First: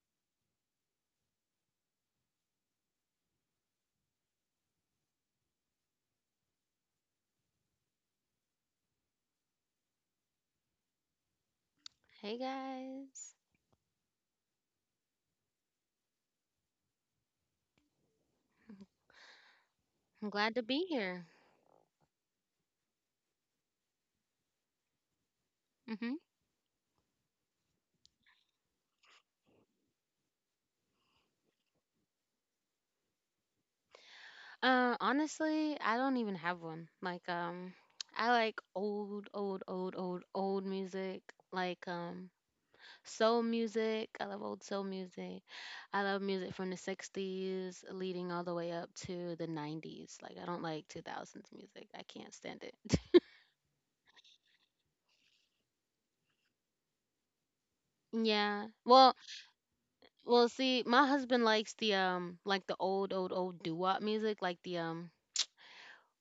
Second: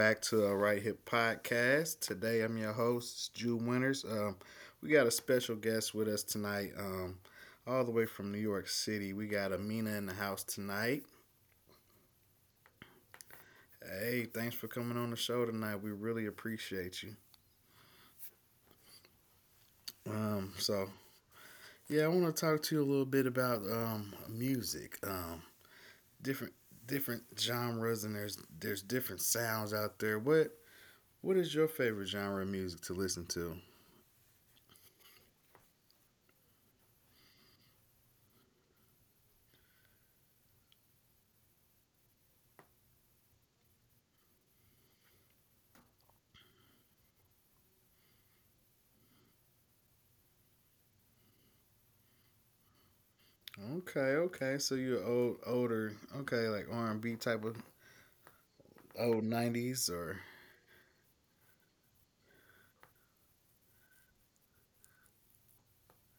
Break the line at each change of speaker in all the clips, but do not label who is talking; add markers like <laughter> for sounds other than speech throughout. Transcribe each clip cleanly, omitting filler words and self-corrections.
back to a Right Hip Podcast. Today, I'm your host, Jew Winters. We got a special guest with us tonight, all the way from New York City. We got Amina in the house tonight.
Hey guys,
Hey, thanks for coming on the show tonight. We really appreciate you.
I'm
Um,
glad to be
so,
here.
yeah, I want to talk to you a little bit about music,
Hmm.
different different genres, and there's different sounds out there. What is your favorite genre of music to listen to?
Honestly, I don't even have one. Like, I like old, old, old, old, old music. Like, soul music. I love old soul music. I love music from the '60s, leading all the way up to the '90s. Like, I don't like 2000s music. I can't stand it. <laughs>
Okay, okay. So you're old, older. Okay, like R and B type of
Yeah. Well,
old '90s, or
well, see, my husband likes the like the old old old doo-wop music, like the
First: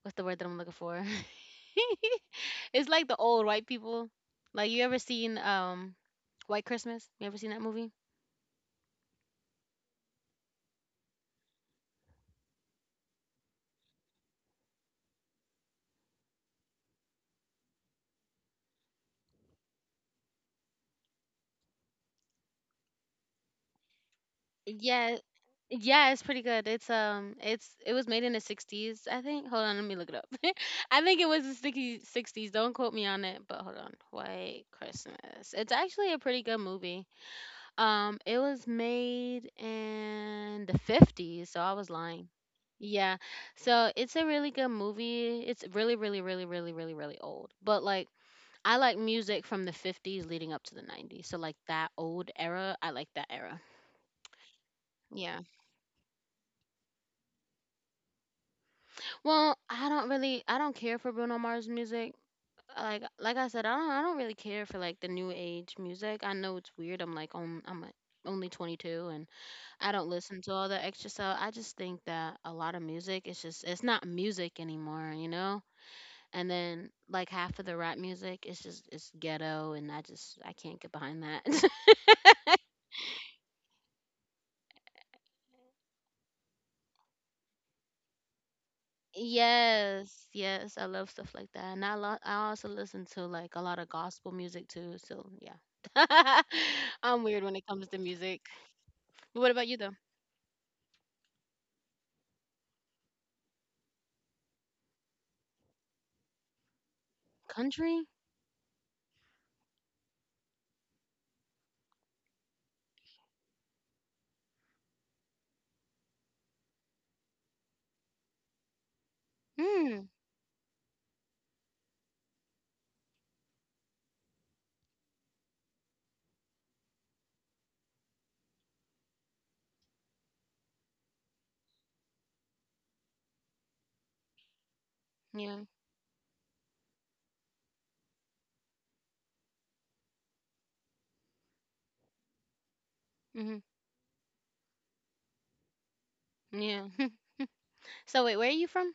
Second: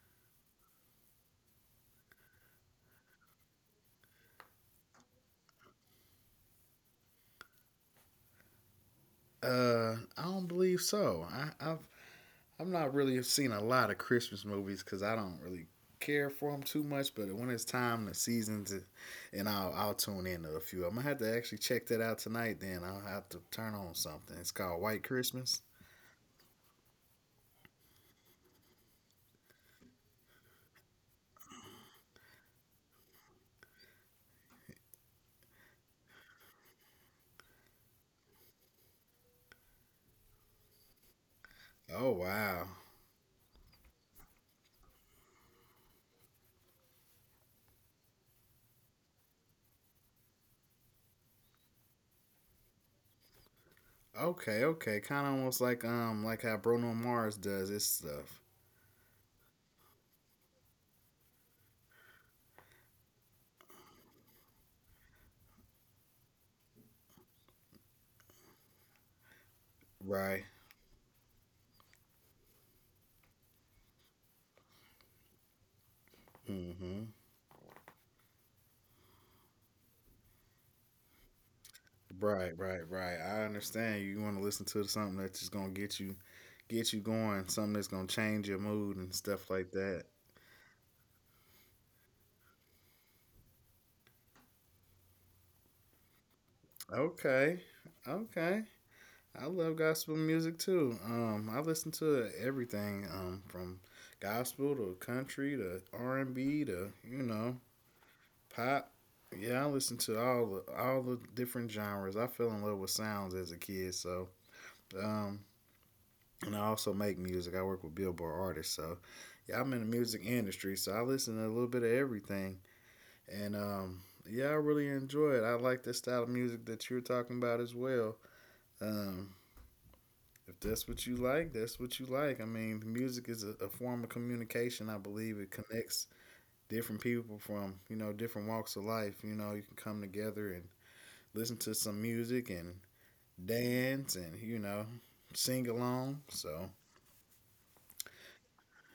what's the word that I'm looking for? <laughs> It's like the old white people. Like you ever seen White Christmas? You ever seen that movie?
I don't believe so. I I'm not really seen a lot of Christmas movies because I don't really care for them too much. But when it's time, the seasons, and I'll tune in to a few. I'm gonna have to actually check that out tonight. Then I'll have to turn on something. It's called White
Yeah.
Christmas.
Yeah, it's pretty good. It was made in the 60s, I think. Hold on, let me look it up. <laughs> I think it was the 60s, 60s. Don't quote me on it, but hold on. White Christmas. It's actually a pretty good movie. It was made in the 50s, so I was
Oh
lying.
wow.
Yeah. So it's a really good movie. It's really, really, really, really, really, really old. But like I like music from the 50s leading up to the 90s. So like that old era, I like that era.
Okay, okay. Kind of
Yeah.
almost like how Bruno Mars does his stuff,
Well, I don't care for Bruno Mars music. Like I said, I don't really care for like the new age music. I know it's weird. I'm like only 22. I don't listen
right?
to all the extra stuff. I just think that a lot of music its just it's not music anymore, you know? And then
Hmm.
like half of the rap music its just it's ghetto and I can't get behind that.
Right, right, right. I understand you want to listen to something that's just gonna get you going, something that's gonna change your mood
<laughs>
and stuff like that.
Yes, yes, I love stuff like that. And I also listen to like a lot of gospel music too, so yeah. <laughs> I'm weird when
Okay,
it comes to music.
okay. I
What about you
love
though?
gospel music too. I listen to everything. From gospel to country to R and B to
Country?
pop. Yeah, I listen to all the different genres. I fell in love with sounds as a kid, so um, and I also make music. I work with Billboard artists, so yeah, I'm in the
Hmm.
music industry, so I listen to a little bit of everything, and yeah, I really enjoy it. I like the style of music that you're talking about as well. Um, if that's what you like, that's what you like. I mean, music is a form of communication. I believe it
Yeah.
connects different people from different walks of life. You know, you can come together and listen to some music and
Mhm.
dance and sing along. So
Yeah. <laughs> So wait, where are you from?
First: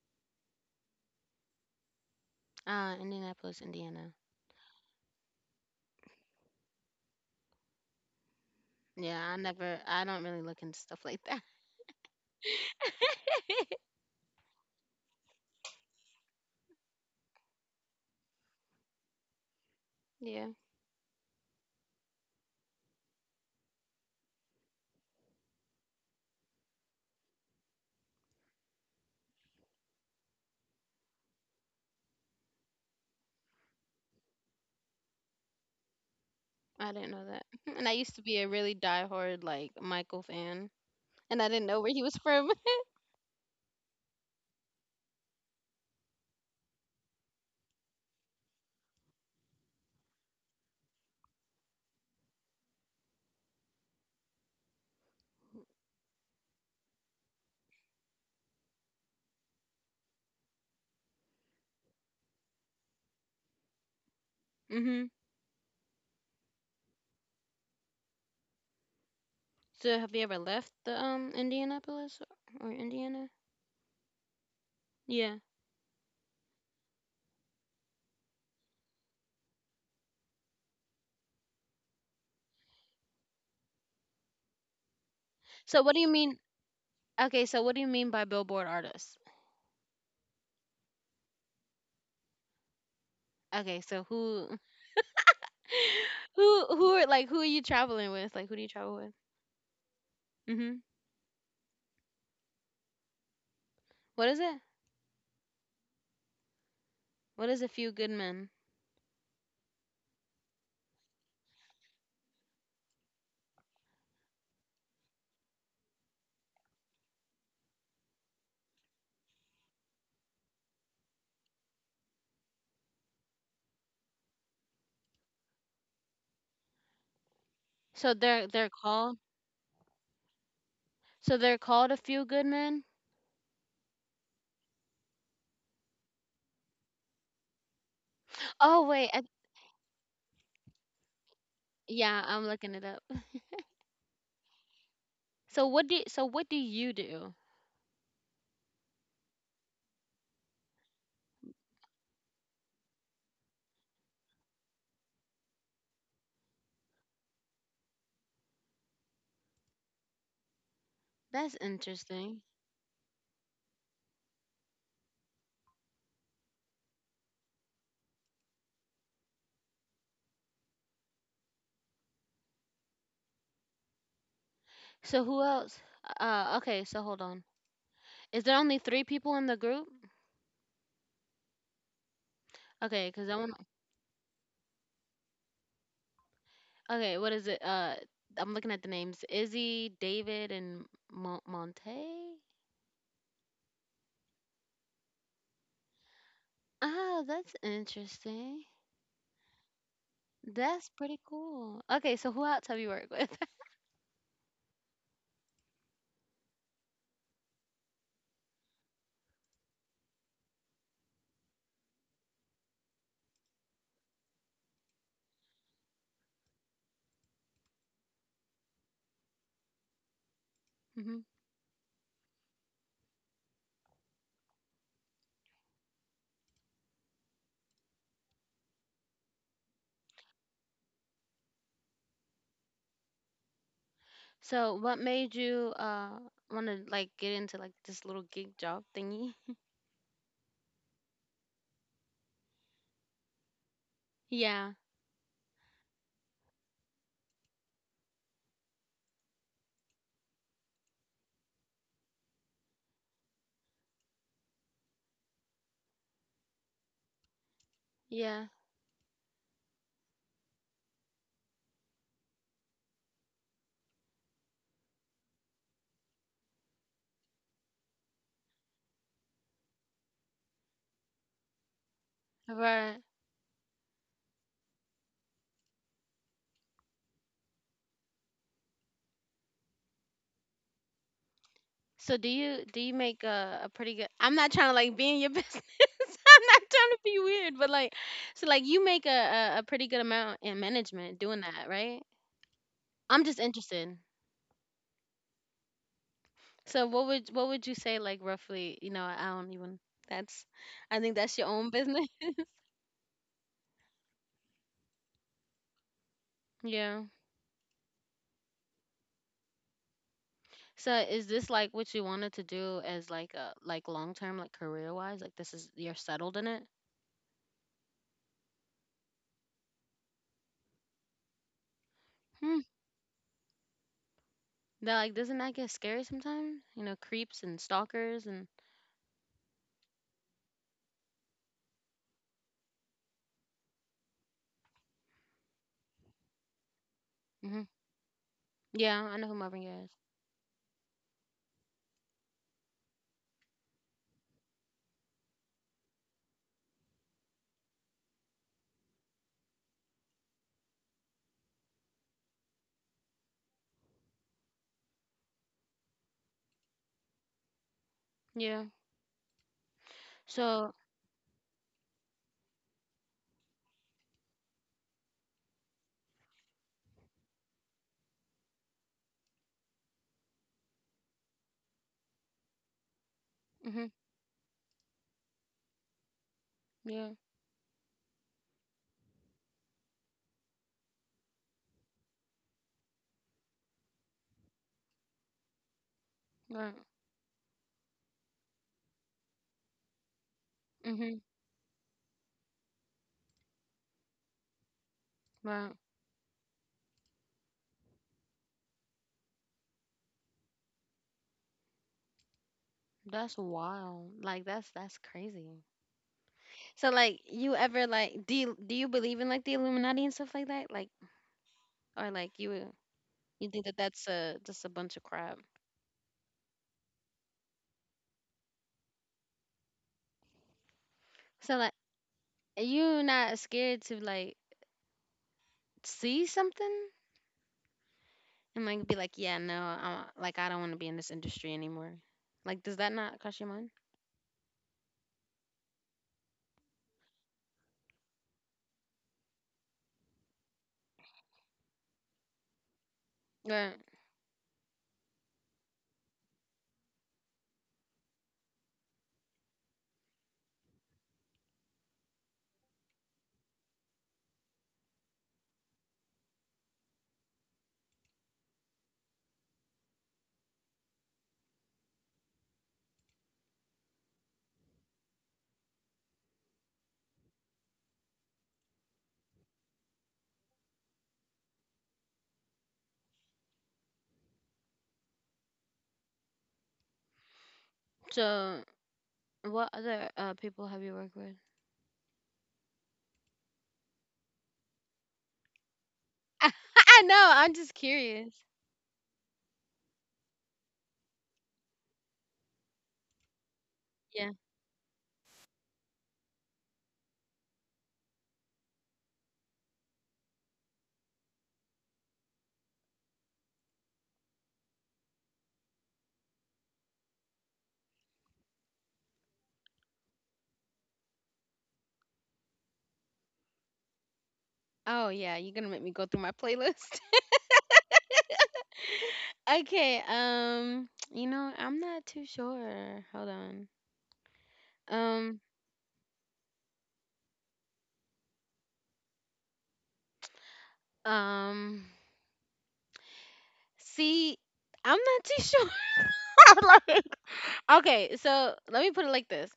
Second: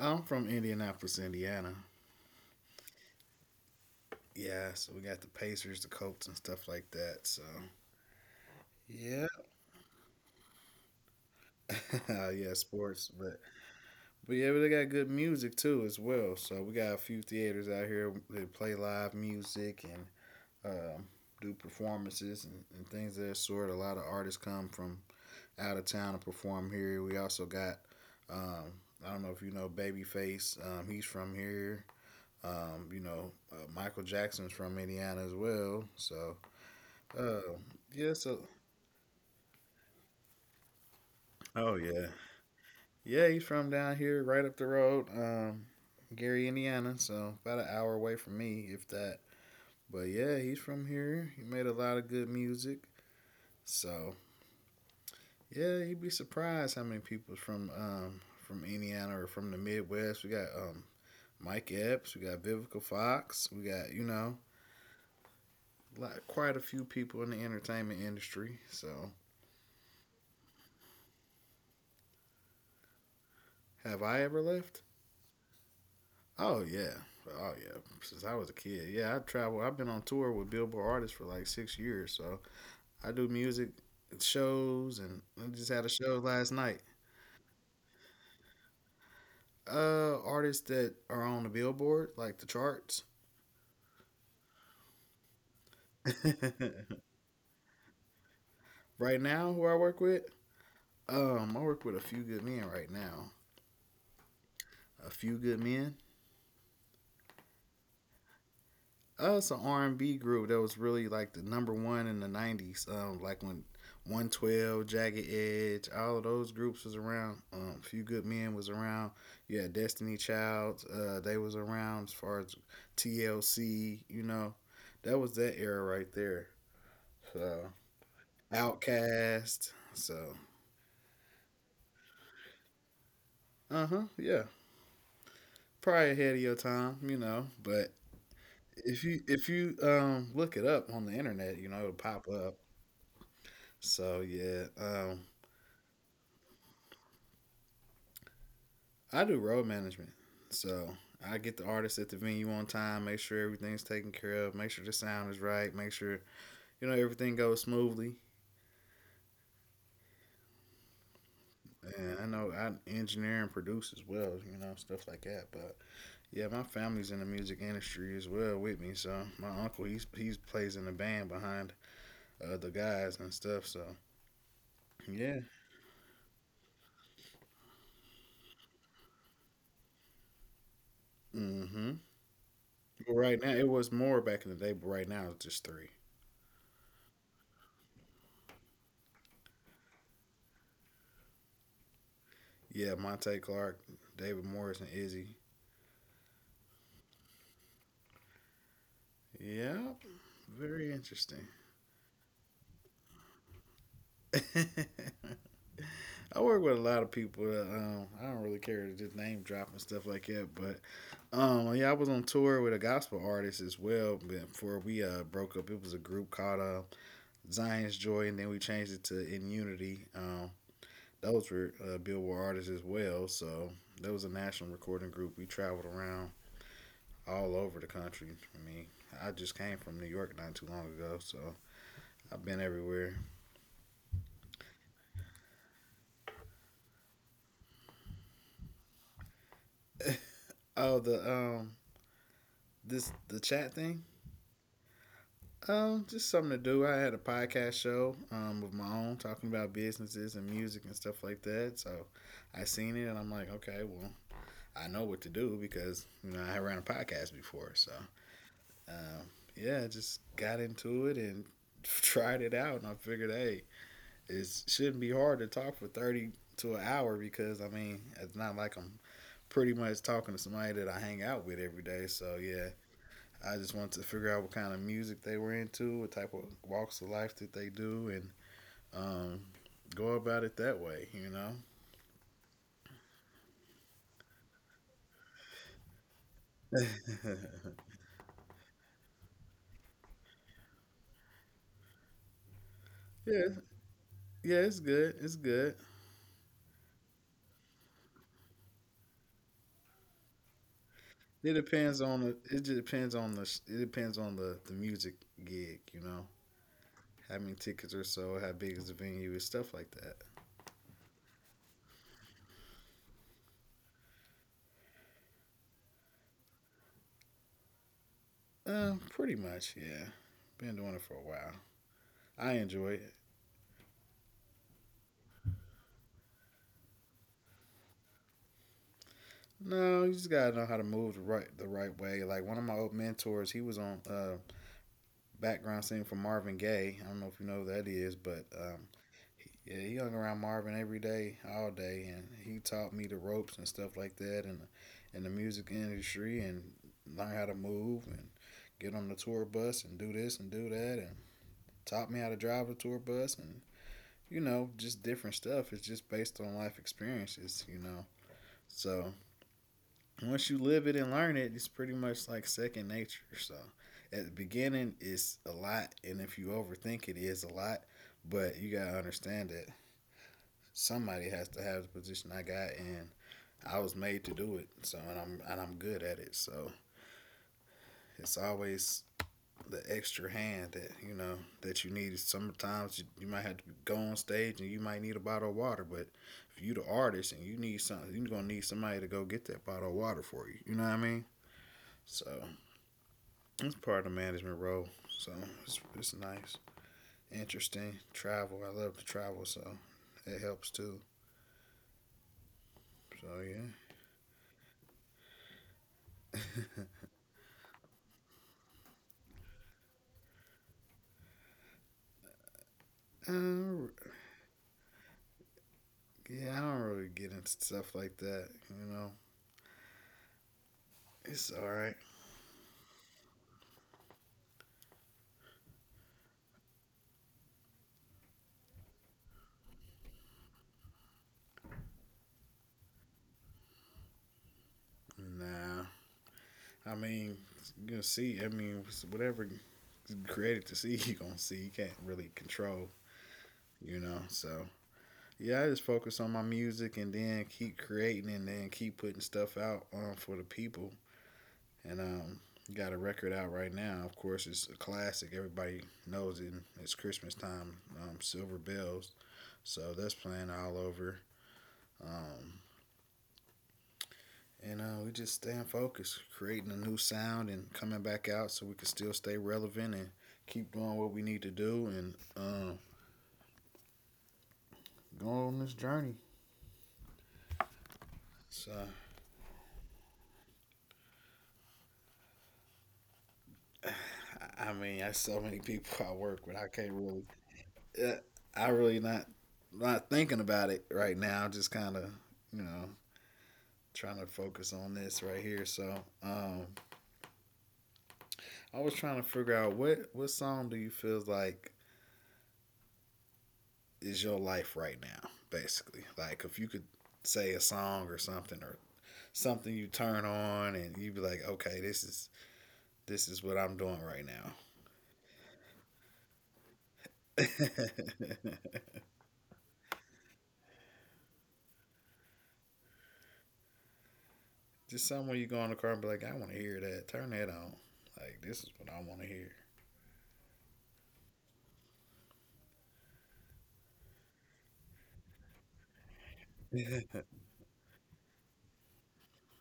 I'm from Indianapolis, Indiana.
Indianapolis, Indiana.
Yeah, so we got the Pacers, the Colts, and stuff like that. So
Yeah,
yeah.
I don't really look into stuff like that.
<laughs> Yeah, sports,
<laughs>
but yeah, but they got good music too as well. So we got a few theaters out here that play live music and
Yeah,
um, do performances and things of that sort. A lot of artists come from out of town to perform here. We also got um, I don't know if you know Babyface. He's from here. Michael Jackson's from Indiana as well. So
I didn't know that.
uh,
<laughs> And I
yeah,
used to be
so
a really diehard, like, Michael fan, and I didn't
oh
know where he
yeah,
was from. <laughs>
yeah, he's from down here, right up the road, Gary, Indiana. So about an hour away from me, if that. But yeah, he's from here. He made a lot of good music. So yeah, you'd be surprised how many people from Indiana or from the Midwest. We got Mike Epps, we got Vivica Fox, we got
Hmm.
quite a few people in the entertainment industry. So
So have you ever left the, Indianapolis or Indiana?
have I ever left?
Yeah.
Oh yeah, oh yeah. Since I was a kid, yeah, I travel. I've been on tour with Billboard artists for like 6 years, so I do music shows, and I just
So
had a
what do you
show
mean?
last night.
Okay, so what do you mean by Billboard artists?
Artists that are on the Billboard, like the charts.
Okay, so who, <laughs> who,
<laughs>
who are, like, who are you traveling with? Like, who do you travel with?
Right now, who
Mhm.
I work with a few good men right now.
What is it?
A few good men.
What is a few good men?
It's an R and B group that was really like the number one in the '90s. Like when 112, Jagged Edge, all of those groups was around. Few Good Men was around. You had Destiny Child. They was around as far as TLC. You know, that was that era right there. So
So
Outcast. So
they're called a few good men?
uh huh, yeah, probably ahead of your time. You know, but
Oh
if
wait,
you if you look it up on the internet, it'll
yeah,
pop
I'm
up.
looking it up. <laughs>
So yeah,
So what do you do?
I do road management. So I get the artists at the venue on time, make sure everything's taken care of, make sure the sound is right, make sure, you know, everything goes smoothly.
That's
And I
interesting.
know I engineer and produce as well, you know, stuff like that. But yeah, my family's in the music industry as well with me. So my uncle, he plays in the band behind the guys and stuff. So
So
yeah.
who else? Okay, so hold on. Is there only three people in the group?
Hmm. But
Okay, because
right
I
now
want.
it was more back in the day, but right now it's just three.
Okay, what is it? I'm looking at the names: Izzy, David, and Monte.
Yeah, Monte Clark, David Morris, and Izzy.
Oh, that's interesting.
Yeah, very
That's pretty
interesting.
cool. Okay, so who else have you worked with?
<laughs> I work with a lot of people. I don't really care to just name drop and stuff like that. But yeah, I was on tour with a gospel artist as well. Before we broke up, it was a group called Zion's Joy, and then we changed it to In Unity.
<laughs> Hmm.
Those were Billboard artists as well. So that was a national recording group. We traveled around all over the country. I mean, I just came from New York not too long ago, so I've been everywhere.
So what made you want to like get into like this little gig job thingy?
<laughs> Oh, the this the chat thing.
Yeah,
Just something to do. I had a podcast show of my own talking about businesses and music and stuff like that. So I seen it and I'm like, okay, well, I know what to do because I ran a podcast before. So
yeah.
um, yeah, just got into it and <laughs> tried it out, and I figured, hey, it shouldn't be hard to talk for 30 to an hour because I mean it's not like I'm pretty much talking to somebody that I hang out with every day. So yeah,
Right.
I just wanted to figure out what kind of music they were into, what type of walks of life that they do, and um, go about it that way. You know.
So do you make a pretty good I'm not trying to like be in your <laughs> business. I'm not trying to be weird, but like so like you make a pretty good amount in management doing that, right? I'm just
Yeah,
interested.
yeah, it's good. It's good.
So what would you say like roughly, I don't even that's I think that's your
It
own
depends
business.
on the.
<laughs>
It just depends on the. It depends on the music gig. You know,
Yeah.
how many tickets or so, how big is the venue, and stuff like that.
So is this like what you wanted to do as like a like long term like career wise? Like this is you're settled in it?
Pretty much. Yeah, been doing it for a while. I
Hmm.
enjoy it.
That like doesn't that get scary sometimes? You know, creeps and stalkers and
No, you just gotta know how to move the right way. Like one of my old mentors, he was on background singer for Marvin Gaye. I don't know if you know who that is, but
yeah, I know who Marvin
yeah,
Gaye is.
he hung around Marvin every day, all day, and he taught me the ropes and stuff like that, and in the music industry, and learn how to move and get on the tour bus and do this and do that, and taught me how to drive the tour bus, and you know, just different stuff. It's just based on life experiences, you know.
Yeah.
So once you
So,
live it and learn it, it's pretty much like second nature. So at the beginning, it's a lot, and if you overthink it, it is a lot. But you gotta understand that somebody has to have the position I got, and I
hmm,
was made to do it. So and I'm good at it. So
yeah,
it's always the extra hand that that you need. Sometimes you might have to go on stage and you might need a bottle of water, but if you
right.
the artist and you need something, you're gonna need somebody to go get that bottle of water for you. You know what I
Hmm,
mean? So it's part of the management role, so
right.
it's nice, interesting. Travel, I love to travel, so it helps too. So
That's
yeah,
wild. Like that's crazy. So like you ever like do you believe in like the Illuminati and stuff like that? Like or like you
uh,
you think that that's a just a bunch of crap.
yeah, I don't really get into stuff like that. You know, it's
So
all
like
right.
are you not scared to like see something and like be like, yeah, no, I don't want to be in this industry anymore. Like does that not cross your mind?
Nah, I mean, you're gonna see. I mean, whatever is created to see, <laughs> you gonna see. You can't really control.
Right.
You know, so yeah, I just focus on my music and then keep creating and then keep putting stuff out for the people and got a record out right now. Of course, it's a classic. Everybody knows it. It's Christmas time. Silver Bells. So that's playing all over. Um, and We just staying focused, creating a new sound and coming back out so we can still stay relevant and keep doing what we need to do and go on this journey.
So
So,
what other people have you worked with?
I mean, I so many people I
<laughs>
work with.
I know, I'm just
Uh,
curious.
I really not thinking about it right now. Just kind of, you know, trying to
Yeah.
focus on this right here. So um, I was trying to figure out what song do you feel like is your life right now, basically. Like if you could say a song or something you turn on and you be like, okay, this is what I'm doing right now.
Oh, yeah, you're gonna make me go through my playlist.
<laughs>
<laughs> Okay, I'm not too sure. Hold on.
Just somewhere
Um,
you go in the car and be like, I want to hear that. Turn that on. Like this is what I want to hear.
um, see, I'm not too sure. <laughs>
<laughs>
Okay, so let me put it like this.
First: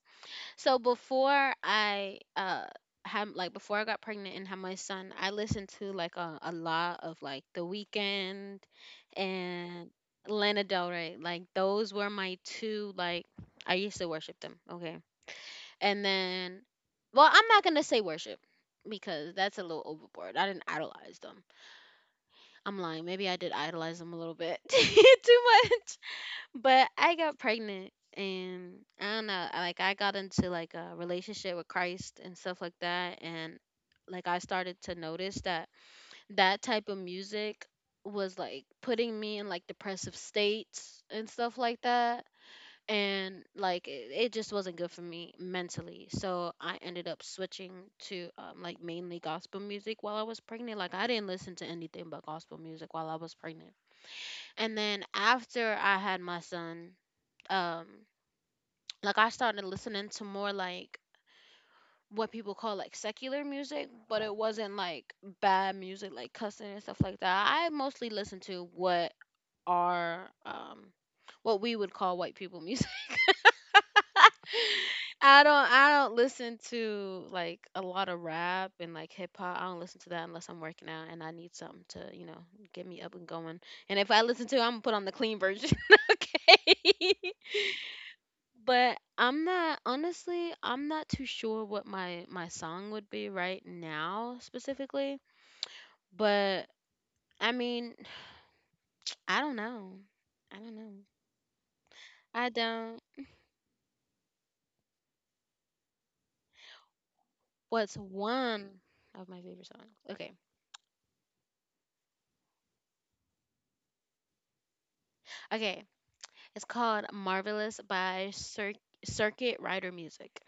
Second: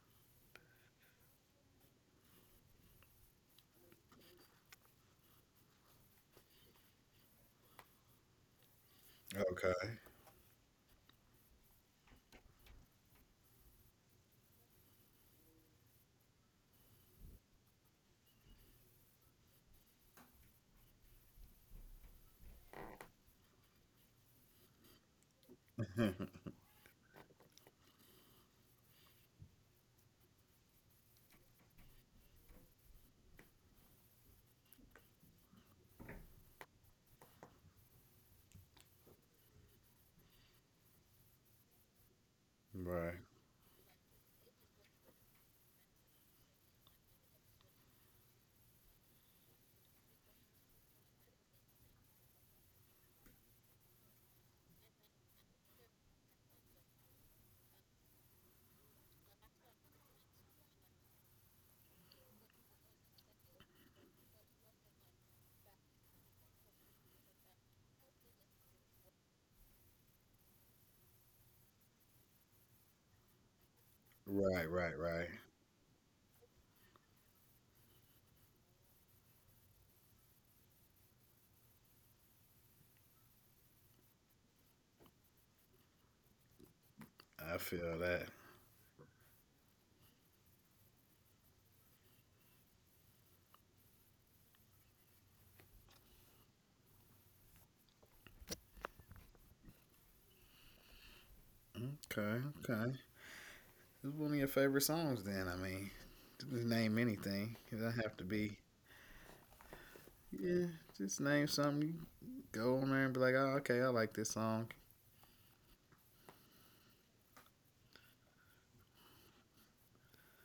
So before I got pregnant and had my son, I listened to like a lot of like The Weeknd and
okay.
Lana Del Rey. Like those were my two like I used to worship them. Okay. And then well, I'm not gonna say worship because that's a little overboard. I didn't idolize them. I'm lying. Maybe I did idolize them a little bit <laughs> too much.
<laughs>
But I got pregnant and I don't know, like I got into like a relationship with Christ and stuff like that and like I started to notice that that type of music was like putting me in like depressive states and stuff like that
right.
and like it just wasn't good for me mentally so I ended up switching to like mainly gospel music while I was pregnant like I didn't listen to anything but gospel music while I was pregnant and then after I had my son, um like I started listening to more like what people call like secular music, but it wasn't like bad music like cussing and stuff like that. I mostly listened to are um what we would call white people music. <laughs>
Right.
I don't listen to like a lot of rap and like hip hop. I don't listen to that unless I'm working out and I need something to, get me up and going. And if I listen to it, I'm gonna put on the clean version. <laughs> Okay.
I feel that.
But I'm not honestly, I'm not too sure what my song would be right now specifically, but I mean, <sighs> I don't know. I don't know.
Okay.
I don't
Okay. It's one of your favorite songs, then. I mean, just name anything. It
what's
doesn't have to be.
one of my favorite songs. Okay.
Yeah, just name something. You go on there and be like, oh, okay, I like this song.
Okay. It's called Marvelous by Circuit Rider Music.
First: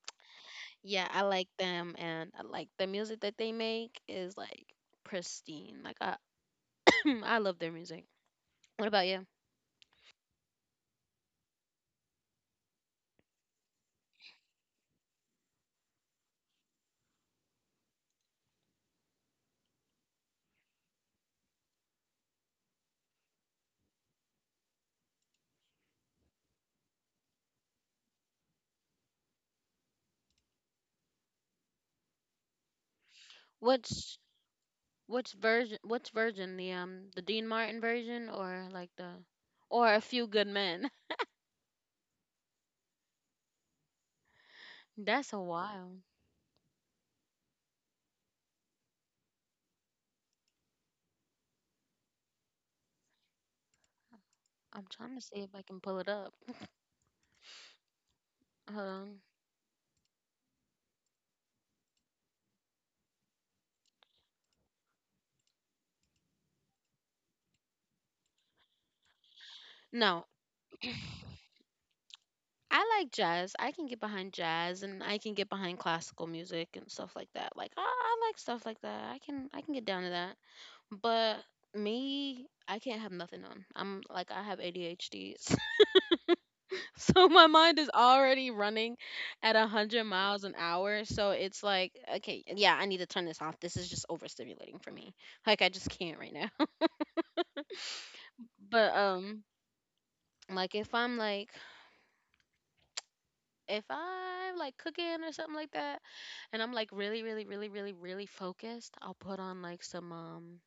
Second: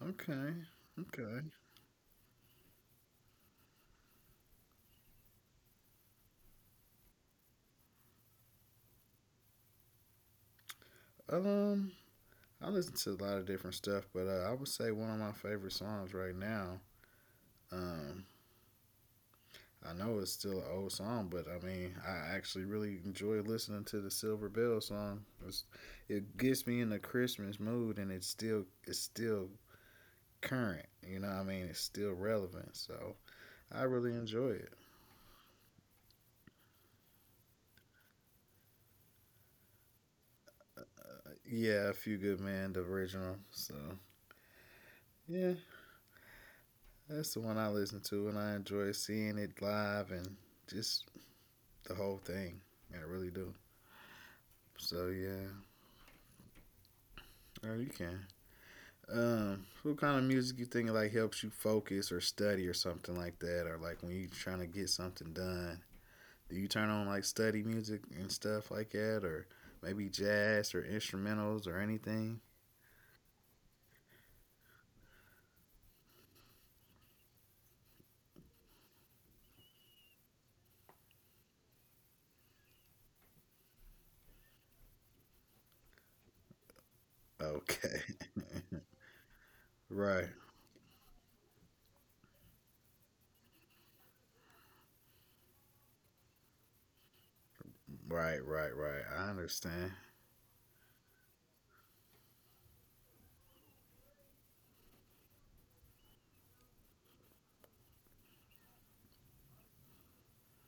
Okay,
Yeah, I
okay.
like them, and I like the music that they make is like pristine. Like I <coughs> <clears throat> I love their music. What about you?
Um, I listen to a lot of different stuff, but I would say one of my favorite songs right now. Um, I know it's still an old song, but I mean, I actually really enjoy listening to the Silver Bell song. It gets me in the Christmas mood, and it's still current. You know what I mean? It's still relevant. So I
What
really enjoy it.
What's version? The Dean Martin version, or A Few Good Men?
Yeah, A Few Good Men, the original. So
<laughs> That's a
yeah,
while.
that's the one I listen to, and I enjoy seeing it live and just the whole thing. I really do.
I'm
So
trying to see if
yeah,
I can pull it up.
oh, you can.
Hold on.
What kind of music you think like helps you focus or study or something like that, or like when you're trying to get something done? Do you turn on like study music and stuff like that, or maybe
No,
jazz or instrumentals or anything? <laughs>
I like jazz. I can get behind jazz, and I can get behind classical music and stuff like that. Like I like stuff like that. I can get down to that. But me, I can't have nothing on. I'm like I have ADHD. <laughs> So my mind is
Okay.
already running at 100
Right.
miles an hour. So it's like, okay, yeah, I need to turn this off. This is just overstimulating for me. Like I just can't right now. <laughs>
Right, right,
But
right. I understand.
like if I'm like cooking or something like that and I'm like really really really really really focused, I'll put on like some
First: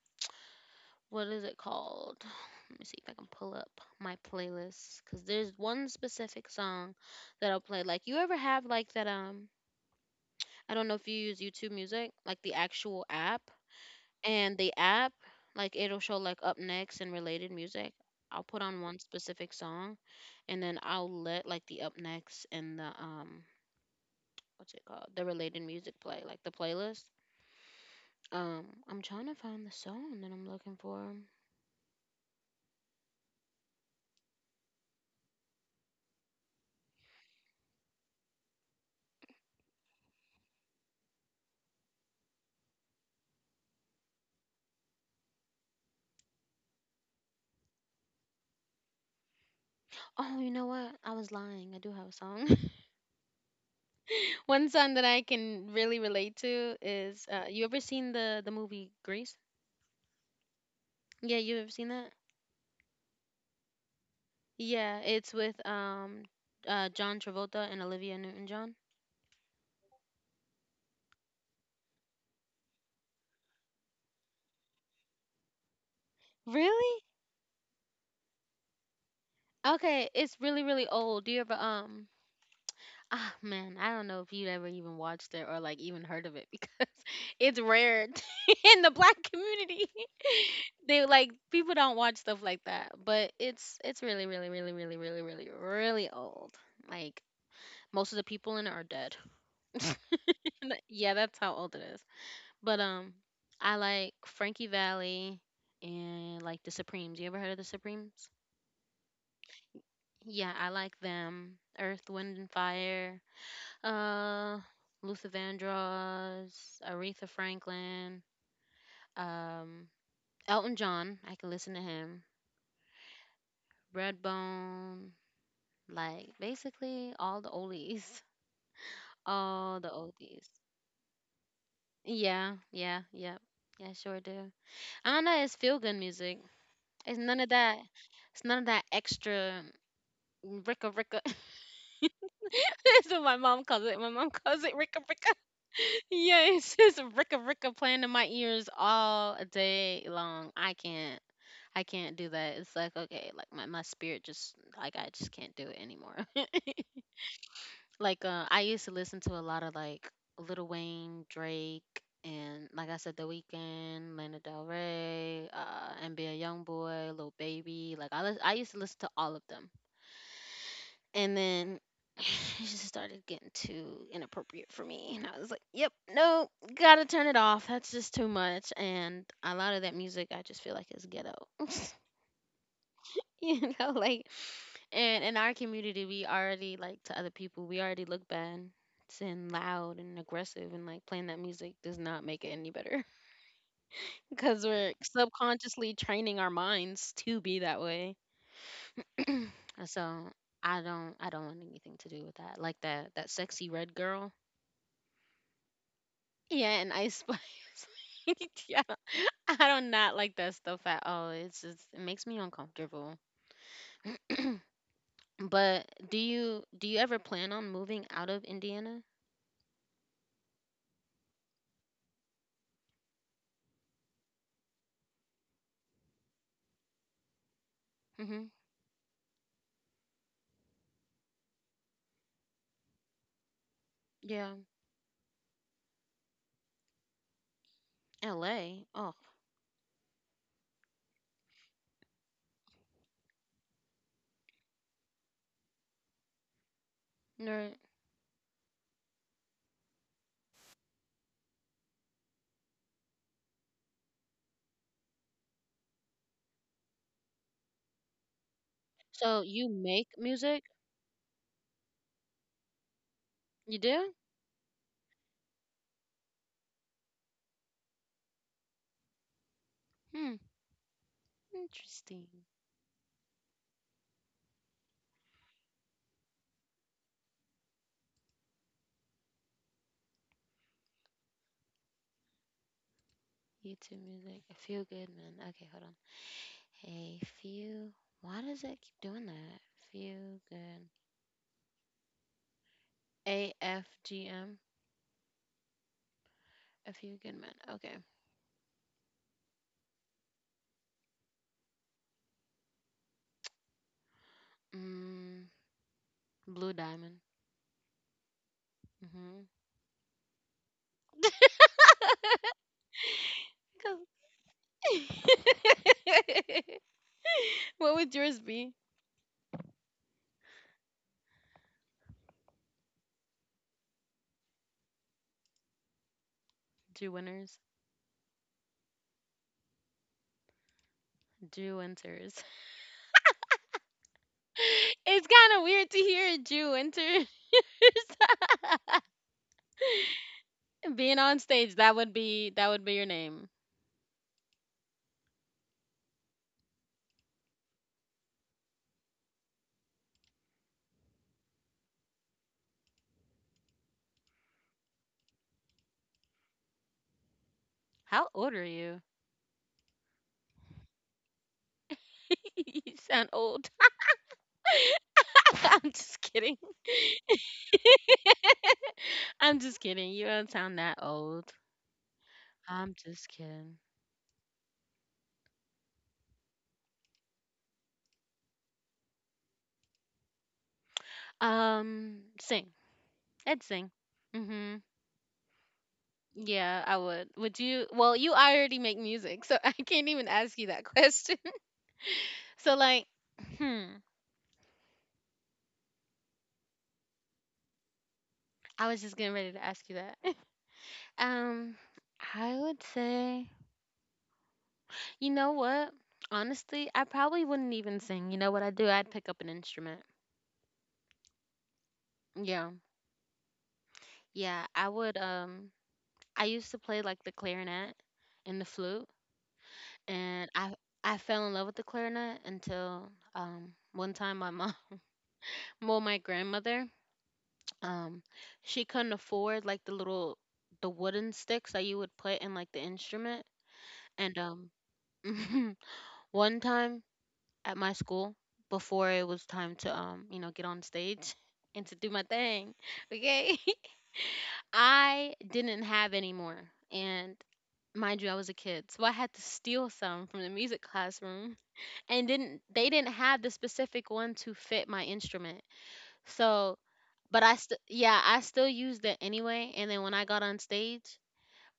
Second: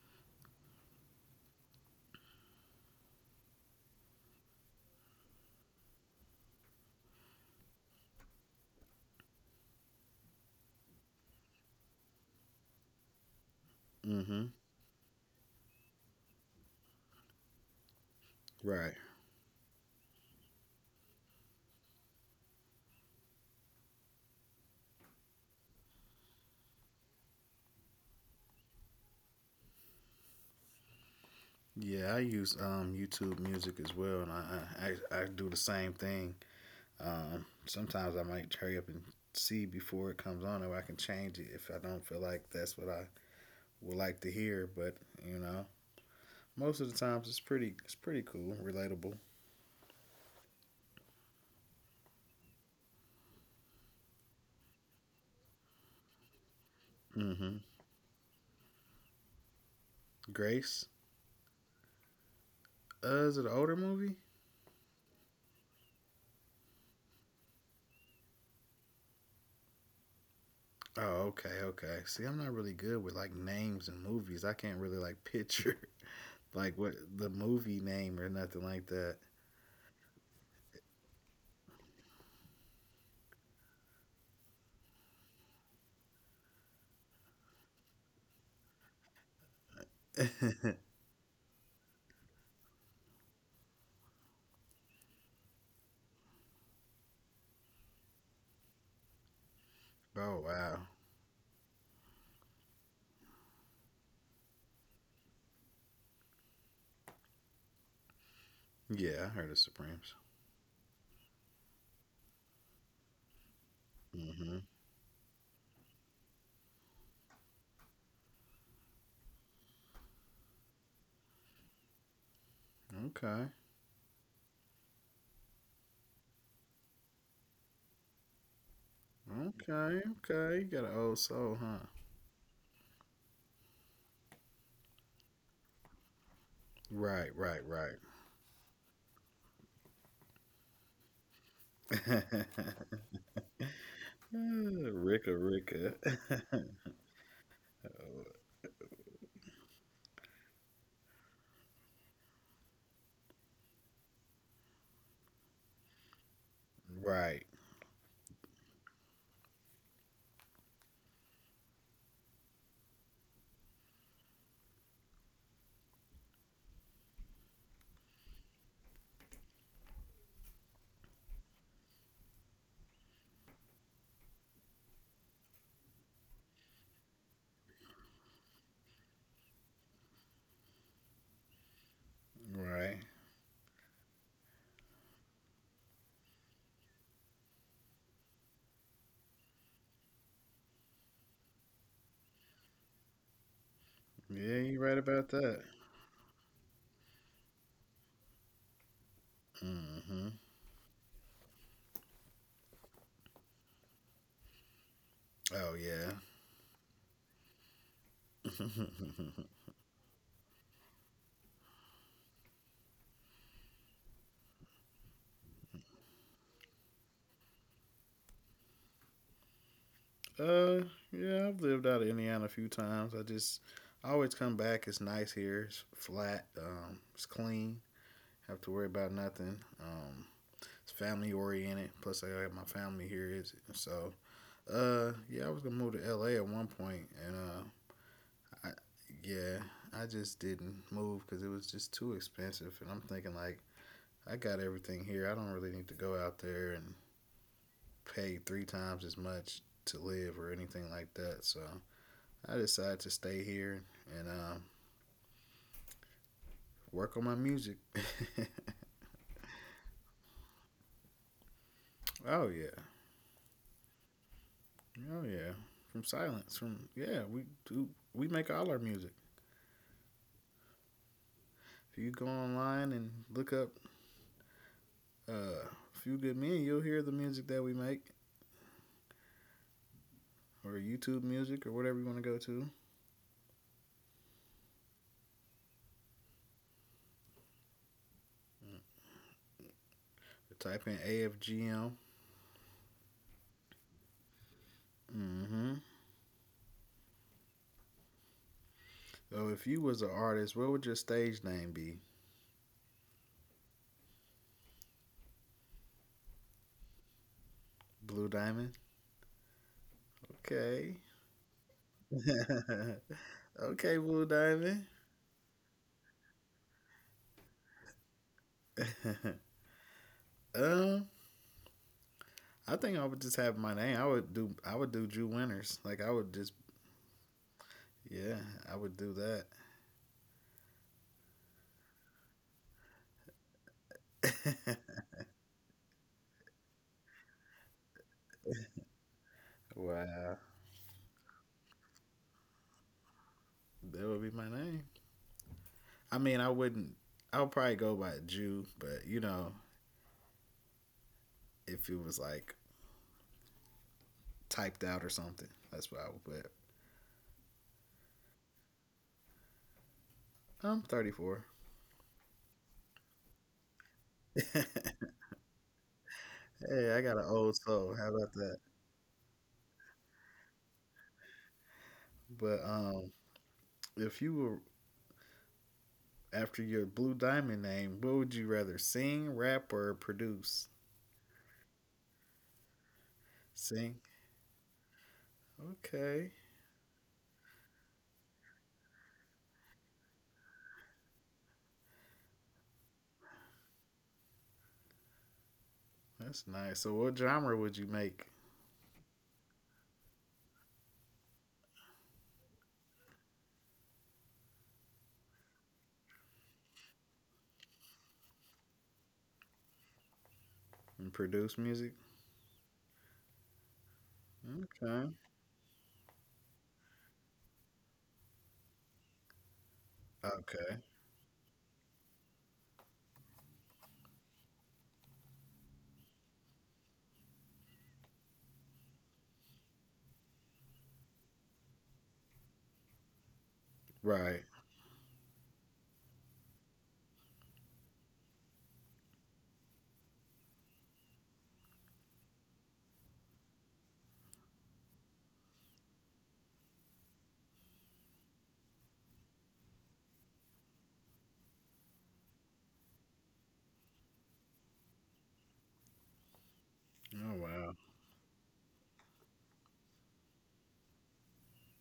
what is it called? <sighs> Let me see if I can pull up my playlist cuz there's one specific song that I'll play. Like you ever have like that I don't know if you use YouTube Music, like the actual app.
Mm-hmm.
And the app, like it'll show like up next and related music. I'll put on
Right.
one specific song and then I'll let like the up next and the what's it called? The related music play, like the playlist. I'm trying to find the song that I'm looking for.
Yeah, I use YouTube music as well, and I do the same thing. Sometimes I might hurry up and see before it comes on, or I can change it if I don't feel like that's what I would like to hear. But you know, most of the times it's pretty cool, relatable.
Oh, you know what? I was lying. I do have a song. <laughs> One song that I can really relate to is
Mm-hmm.
you ever seen the movie Grease?
Grace.
Yeah, you ever seen that?
Is it an older movie?
Yeah, it's with John Travolta and Olivia Newton-John.
Oh, okay, okay. See, I'm not really good with like names and movies. I can't really like <laughs> picture like
Really?
what the movie name or nothing like that.
Okay, it's really really old. Do you ever ah man, I don't know if you'd ever even watched it or like even heard of it because <laughs> it's rare <laughs> in the black community. <laughs>
<laughs>
They like people don't watch stuff like that, but it's really really really really really really really old. Like most of the people in it are dead. <laughs>
oh wow,
Yeah, that's how old it But I like Frankie Valley and like the Supremes. You ever heard of the Supremes?
yeah, I heard of Supremes.
Yeah, I like them. Earth, Wind, and Fire.
Hmm
Uh, Luther Vandross, Aretha Franklin, um, Elton John. I can listen to him.
Okay,
Redbone, like basically all the oldies, <laughs> all the
okay,
oldies.
okay. You got an old soul, huh?
Yeah, yeah, yep, yeah, sure do. I don't know. It's feel good music. It's
Right,
none of
right,
that.
right.
It's none of that extra. Ricka Ricka. <laughs>
<laughs>
That's what my mom calls it. My mom <laughs> calls it
Ah,
Ricka Ricka.
Ricka, Ricka.
<laughs> Yeah, it's
<laughs>
just Ricka Ricka playing in my ears all day long. I can't. I can't do that. It's like okay, like my spirit just like I just can't do it anymore. <laughs>
right,
Like I used to listen to a lot of like Lil Wayne, Drake, and like I said, The Weeknd, Lana Del Rey, NBA YoungBoy, Lil Baby. Like I used to listen to all of them. And then <laughs> <sighs> it just started getting too inappropriate for me. And I was like, yep, no, gotta turn it off. That's just too much. And a lot of that music, I just feel like it's ghetto. <laughs>
right.
you know, like, and in our community, we already, like, to other people, we already look bad and loud and aggressive. And, like, playing that music does not make it any better <laughs>
Yeah,
because
you
we're
right about that.
subconsciously training our minds to be that way. Uh,
Hmm
So. I don't want anything to do with that. Like that sexy red girl.
Oh
Yeah, and ice spice.
yeah.
<laughs> Yeah,
<laughs>
I do not like that stuff at all. It's just, it makes me uncomfortable. But do you ever plan on moving out of Indiana?
Uh, yeah, I've lived out of Indiana a few times. I just I always come back. It's nice here. It's flat. It's clean.
Mm-hmm.
Have to worry about nothing. It's family oriented. Plus, I got my family here. Is so.
Yeah,
Yeah, I was gonna move to LA at one point, and I
L.A. Oh,
yeah, I just didn't move because it was just too expensive, and I'm thinking like I got everything here. I don't really need to go out there and
nerd.
pay three times as much to live or anything like that. So I decided to stay here and work on my music. <laughs>
So you make music?
oh yeah,
You do?
oh yeah. From silence, from yeah, we do. We make all our music.
Hmm.
If you go
Interesting.
online and look up uh, "Few Good Men," you'll hear the music that we make, or YouTube music, or whatever you want to go to.
YouTube music. I feel good, man. Okay, hold on. Hey, feel. Why does it keep
Mm-hmm.
doing that? Feel
Type
good.
in AFGM.
AFGM.
Mm-hmm.
A few good men. Okay.
So if you was an artist, what would your stage name be?
Mm. Blue diamond.
Blue Diamond.
Mm-hmm.
Okay. <laughs> okay,
<laughs> Go.
Blue Diamond.
<laughs> What would yours be?
<laughs> um. I think I would just have my name. I would do Drew Winters. Like I would just.
Jew winners.
Yeah, I would do
Jew winters. <laughs>
that. <laughs>
It's kind of weird to hear Jew Winters <laughs>
Wow.
being on stage. That would be your name.
That would be my name. I mean, I wouldn't. I would probably go by Jew, but you know, if it was like typed out or something, that's what I would put.
How old are you?
I'm 34.
<laughs> You sound old.
<laughs> hey,
<laughs> I'm just kidding.
I got an old soul.
<laughs>
How about that?
I'm just kidding. You don't sound that old.
But
I'm just kidding.
if you were after your Blue Diamond name, what would you rather sing, rap, or produce?
Sing. I'd sing.
Sing.
Mhm.
Okay.
Yeah, I would. Would you? Well, you already make music, so <laughs> I can't even ask you that question. <laughs> So hmm,
That's nice. So, what genre would you make
I was just getting ready to ask you that. <laughs> Um, I would say, you know what? Honestly, I probably wouldn't even sing. You know what I do? I'd pick up an instrument.
and produce music?
Yeah. Yeah, I
Okay.
would um I used to play like the clarinet and the flute and I
Okay.
I fell in love with the clarinet until one time my mom, <laughs> well my grandmother, Um, she couldn't afford like the little the wooden sticks that you would put in like the instrument. And
Right.
<laughs> one time at my school, before it was time to, you know, get on stage <laughs> and to do my thing, <laughs> okay, <laughs> I didn't have any more, and mind you, I was a kid, so I had to steal some from the music classroom, and didn't they didn't have the specific one to fit my instrument, so.
Oh
But I
wow.
still, yeah, I still used it anyway. And then when I got on stage,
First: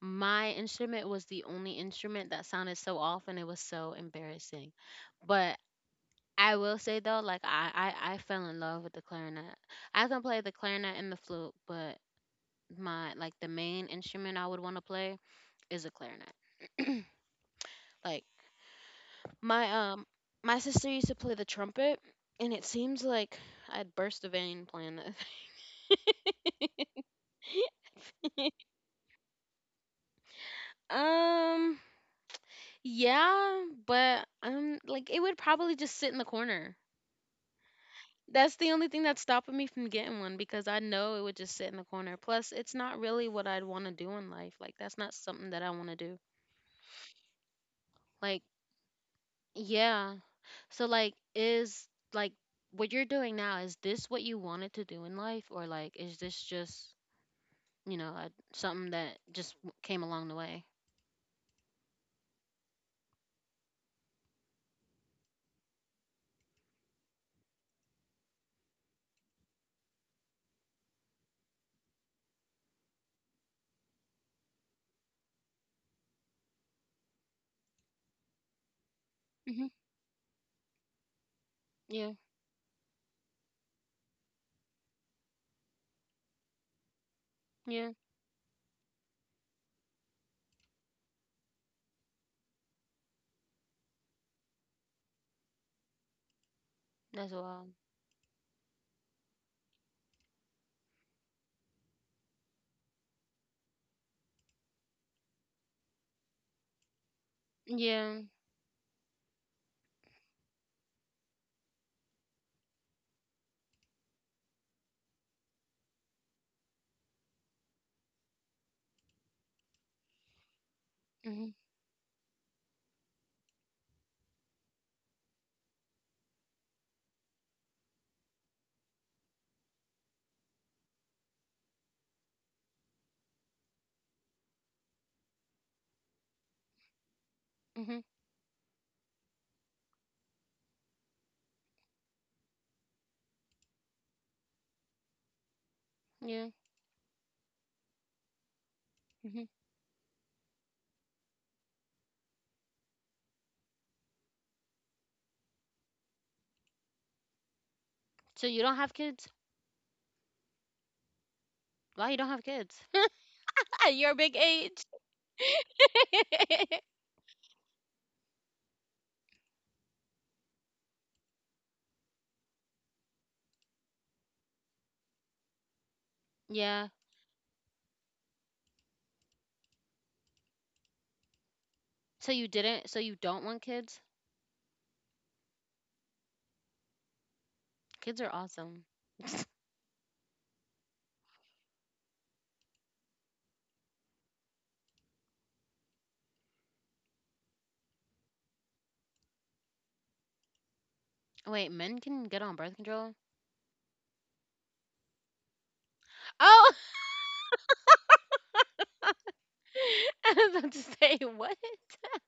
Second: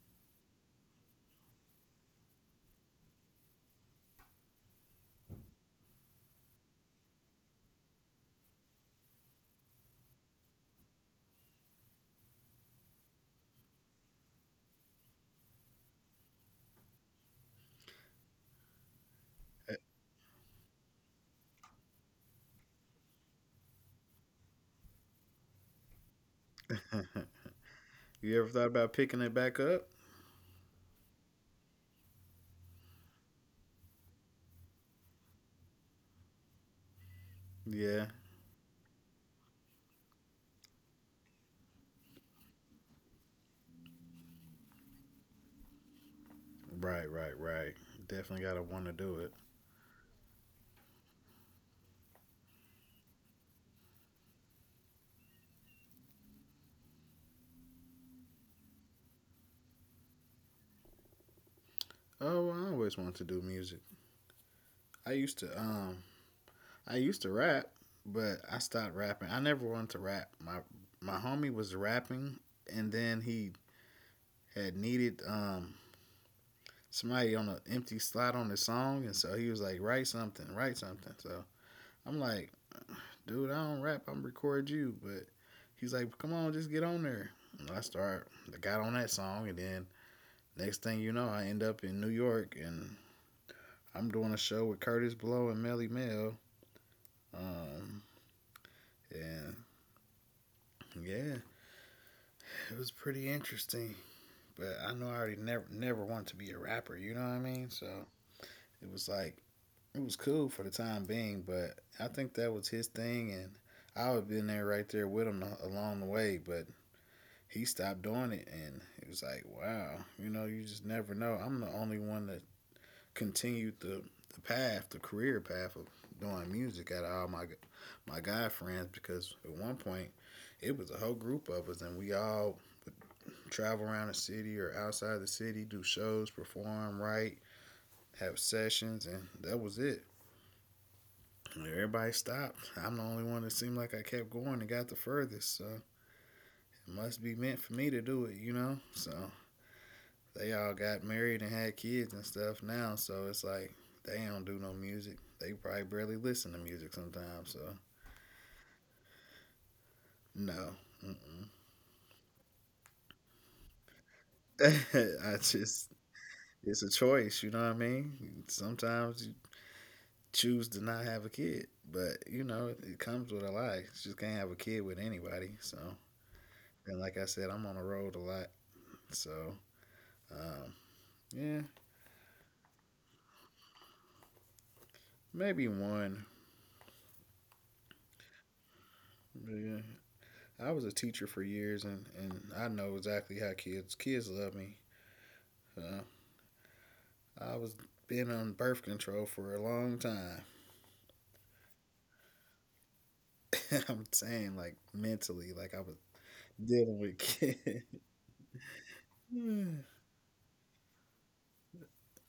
my instrument was the only instrument that sounded so off, and it was so embarrassing. But I will say though, I fell in love with the clarinet. I can play the clarinet and the flute, but my like the main instrument I would want to play is a clarinet. Like my my sister used to play the trumpet, and it seems like I'd burst a vein playing
<laughs> you ever
that.
thought about picking it back up?
<laughs> um, yeah, but I'm like it would probably just sit in the corner.
Yeah.
That's the only thing that's stopping me from getting one because I know it would just sit in the corner. Plus, it's not really what I'd want to do in life. Like that's not something that I want to do.
Right. Right. Definitely
Like,
gotta want to do it.
yeah. So like, what you're doing now, is this what you wanted to do in life, or like is this just, you know, a, something that just w- came along the way?
Oh, well, I always wanted to do music. I used to um, I used to rap, but I stopped rapping. I never wanted to rap. My homie was rapping, and then he had needed somebody on an empty slot on the song, and so he was
Mhm.
like, write something, write something. So
Yeah.
I'm like, dude, I don't rap. I'm record you. But he's like, come on, just get on there. And I
Yeah.
start, I got on that song, and then next thing you know, I end up in New York, and I'm doing a show with Curtis Blow and Melly Mel.
That's wild.
Um, and Yeah, it was pretty interesting. But I know I already never wanted to be a rapper. You know what I mean? So
Yeah.
it was like it was cool for the time being. But I think that was his thing, and I would have been there right there with him along the way. But he stopped doing it and it was like wow, you know, you just never know.
Mhm.
I'm the only one that continued the path, the career path of doing music out of all my guy friends, because at one point it was a whole group of us and we all would travel around the city or outside the city, do shows, perform, write,
Mhm.
have sessions, and that was it. Everybody stopped. I'm the only one that seemed like I kept going and got the furthest, so it
Yeah.
must be meant for me to do it, you know. So
Mhm.
they all got married and had kids and stuff now, so it's like they don't do no music. They probably barely listen to music sometimes. So
So you don't have kids?
no, Mm-mm.
Why you don't have kids. <laughs> At your big
<laughs>
age.
I just it's a
<laughs>
choice. You know what I mean? Sometimes you choose to not have a kid, but you know it comes with a lot. You just can't have a kid with anybody. So
Yeah.
and like I said, I'm on the road a lot. So um, yeah,
So you didn't. So you don't want kids.
maybe one.
Kids are awesome.
Yeah. I was a teacher for years, and I know exactly how kids love me. Uh, I was Been on birth control for a long time.
Oh, wait, men can get on birth control.
<laughs> I'm saying like mentally, like I was
Oh,
dealing with kids. <laughs> no,
<laughs> I was about to say what?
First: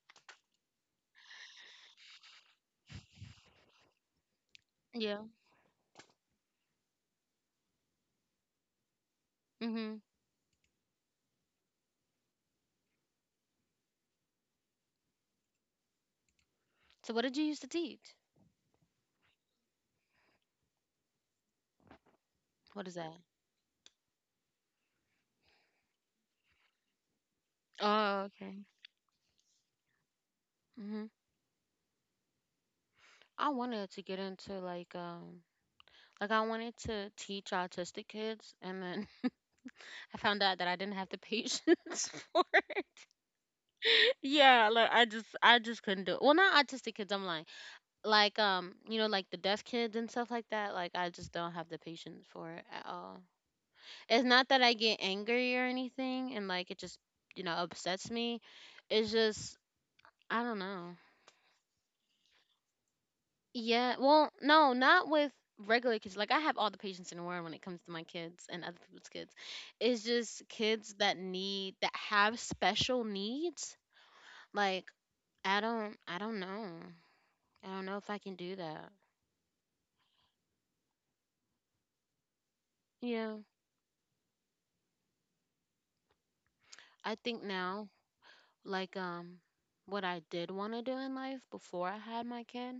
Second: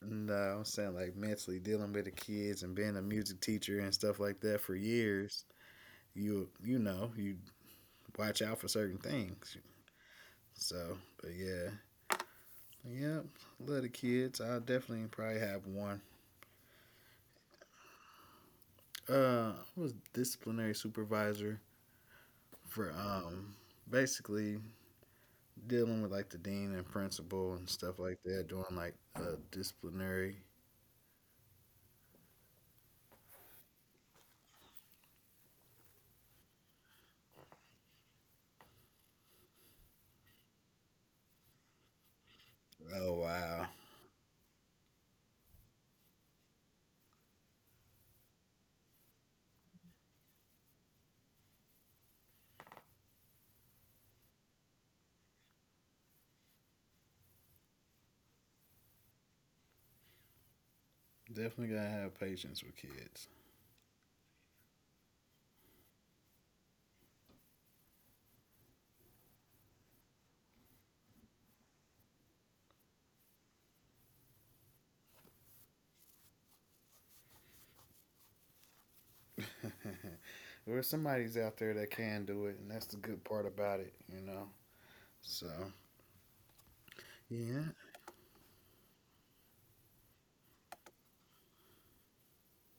I'm saying like mentally dealing with the kids and being a music teacher and stuff like that for
Yeah.
years. You know you watch out for certain things.
Mhm.
So, but yeah, yep, love the kids. I definitely probably have one.
So what did you used to teach?
I was disciplinary supervisor
What
for
is that?
basically dealing with like the dean and principal and stuff like
Oh,
that,
okay.
doing like disciplinary.
Mhm. I wanted to get into like I wanted to teach autistic kids and then <laughs> I found out that I didn't have the patience <laughs> for it.
Oh wow,
Yeah, like I just couldn't do it. Well, not autistic kids, I'm lying. Like you know, like the deaf kids and stuff like that. Like I just don't have the patience for it at all. It's not that I get angry or anything and like it just, you know, upsets me. It's just I don't know.
definitely gotta have patience with kids.
Yeah, well, no, not with regular kids. Like I have all the patience in the world when it comes to my kids and other people's kids. It's just kids that need that have special needs. Like I don't know. I don't know if I can do that.
<laughs> or somebody's out there that can do it, and that's the good
Yeah.
part about it, you know. So
I think
yeah.
now, like what I did want to do in life before I had my kid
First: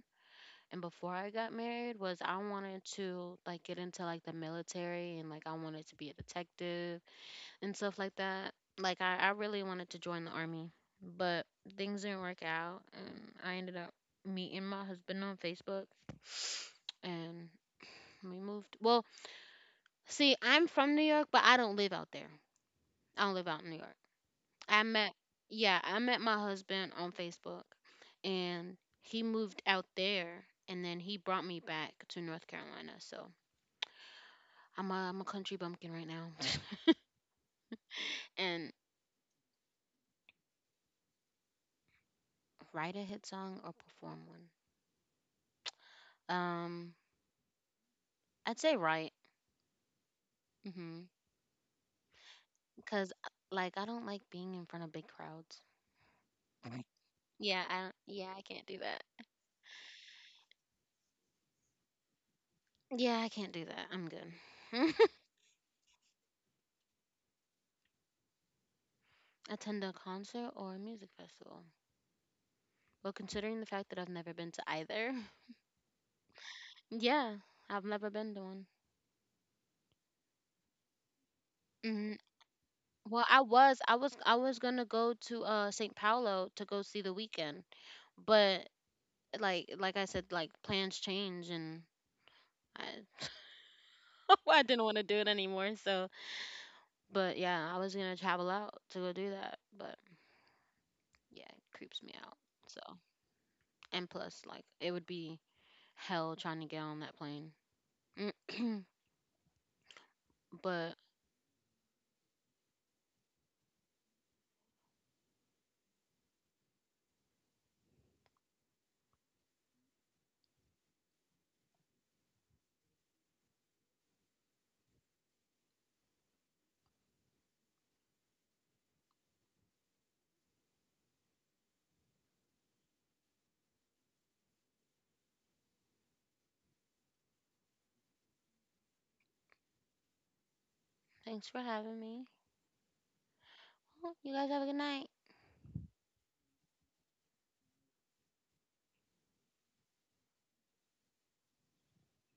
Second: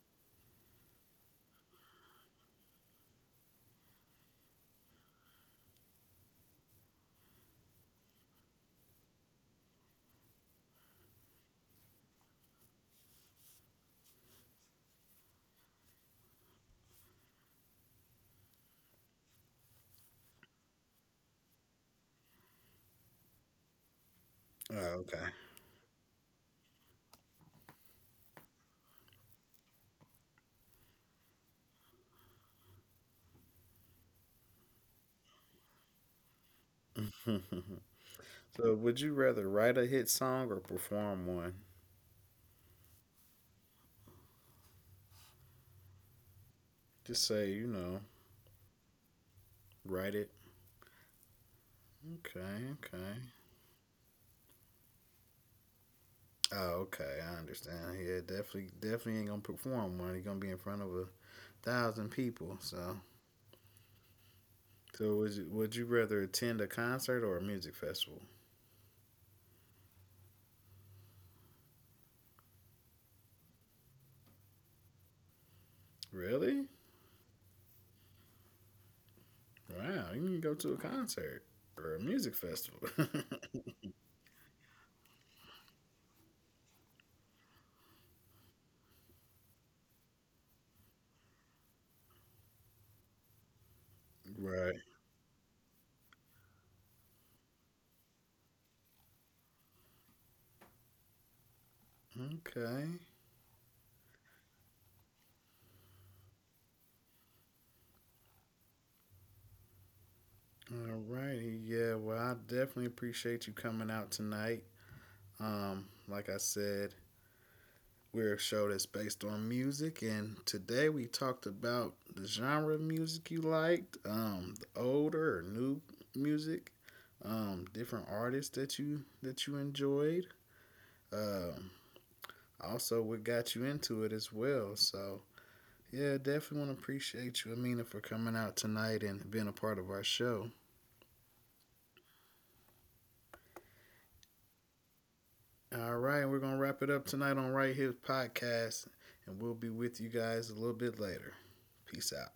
and before I got married was I wanted to like get into like the military and like I wanted to be a detective and stuff like that. Like I really wanted to join the army, but things didn't work out and I ended up meeting my husband on Facebook and we moved. Well, see, I'm from New York, but I don't live out there. I don't live out in New York. I
Oh
met,
okay.
yeah, I met my husband on Facebook and he moved out there and then he brought me back to North Carolina. So I'm a country bumpkin right now.
<laughs>
<laughs> And
so would you rather write a hit song or perform one?
write a hit song or perform one. Um,
Just say you know,
I'd say write.
write it.
Hmm.
Okay,
Cause
okay.
like I don't like being in front of big crowds. <laughs>
Oh, okay. I understand. Yeah,
Yeah, I can't
definitely,
do that.
definitely ain't gonna perform one. You're gonna be in front of 1,000 people. So
Yeah, I can't do that. I'm good.
Would you rather attend a concert or a music festival?
<laughs> Attend a concert or a music festival. Well, considering the fact that I've never been to either,
Really?
yeah, I've never been to one.
Wow, you can go to a concert or a
Hmm.
music festival.
Well, I was gonna go to St. Paulo to go see the weekend, but like I said, like plans change and I,
<laughs>
<laughs> I
right.
didn't want to do it anymore. So, but yeah, I was gonna travel out to go do that, but yeah, it creeps me out. So,
Okay.
and plus, like, it would be hell trying to get on that plane. <clears throat> But
All righty. Yeah, well, I definitely appreciate you coming out tonight. Like I said, we're a show that's based on music, and today we talked about the genre of music you liked, the older or new music, different artists that you enjoyed. Um, Also what got you into it as well. So yeah, definitely want to appreciate you, Amina, for coming out tonight and being a part of our show.
thanks for having me. You guys have a good night.
All right, we're gonna wrap it up tonight on Right Here Podcast, and we'll be with you guys a little bit later. Peace out.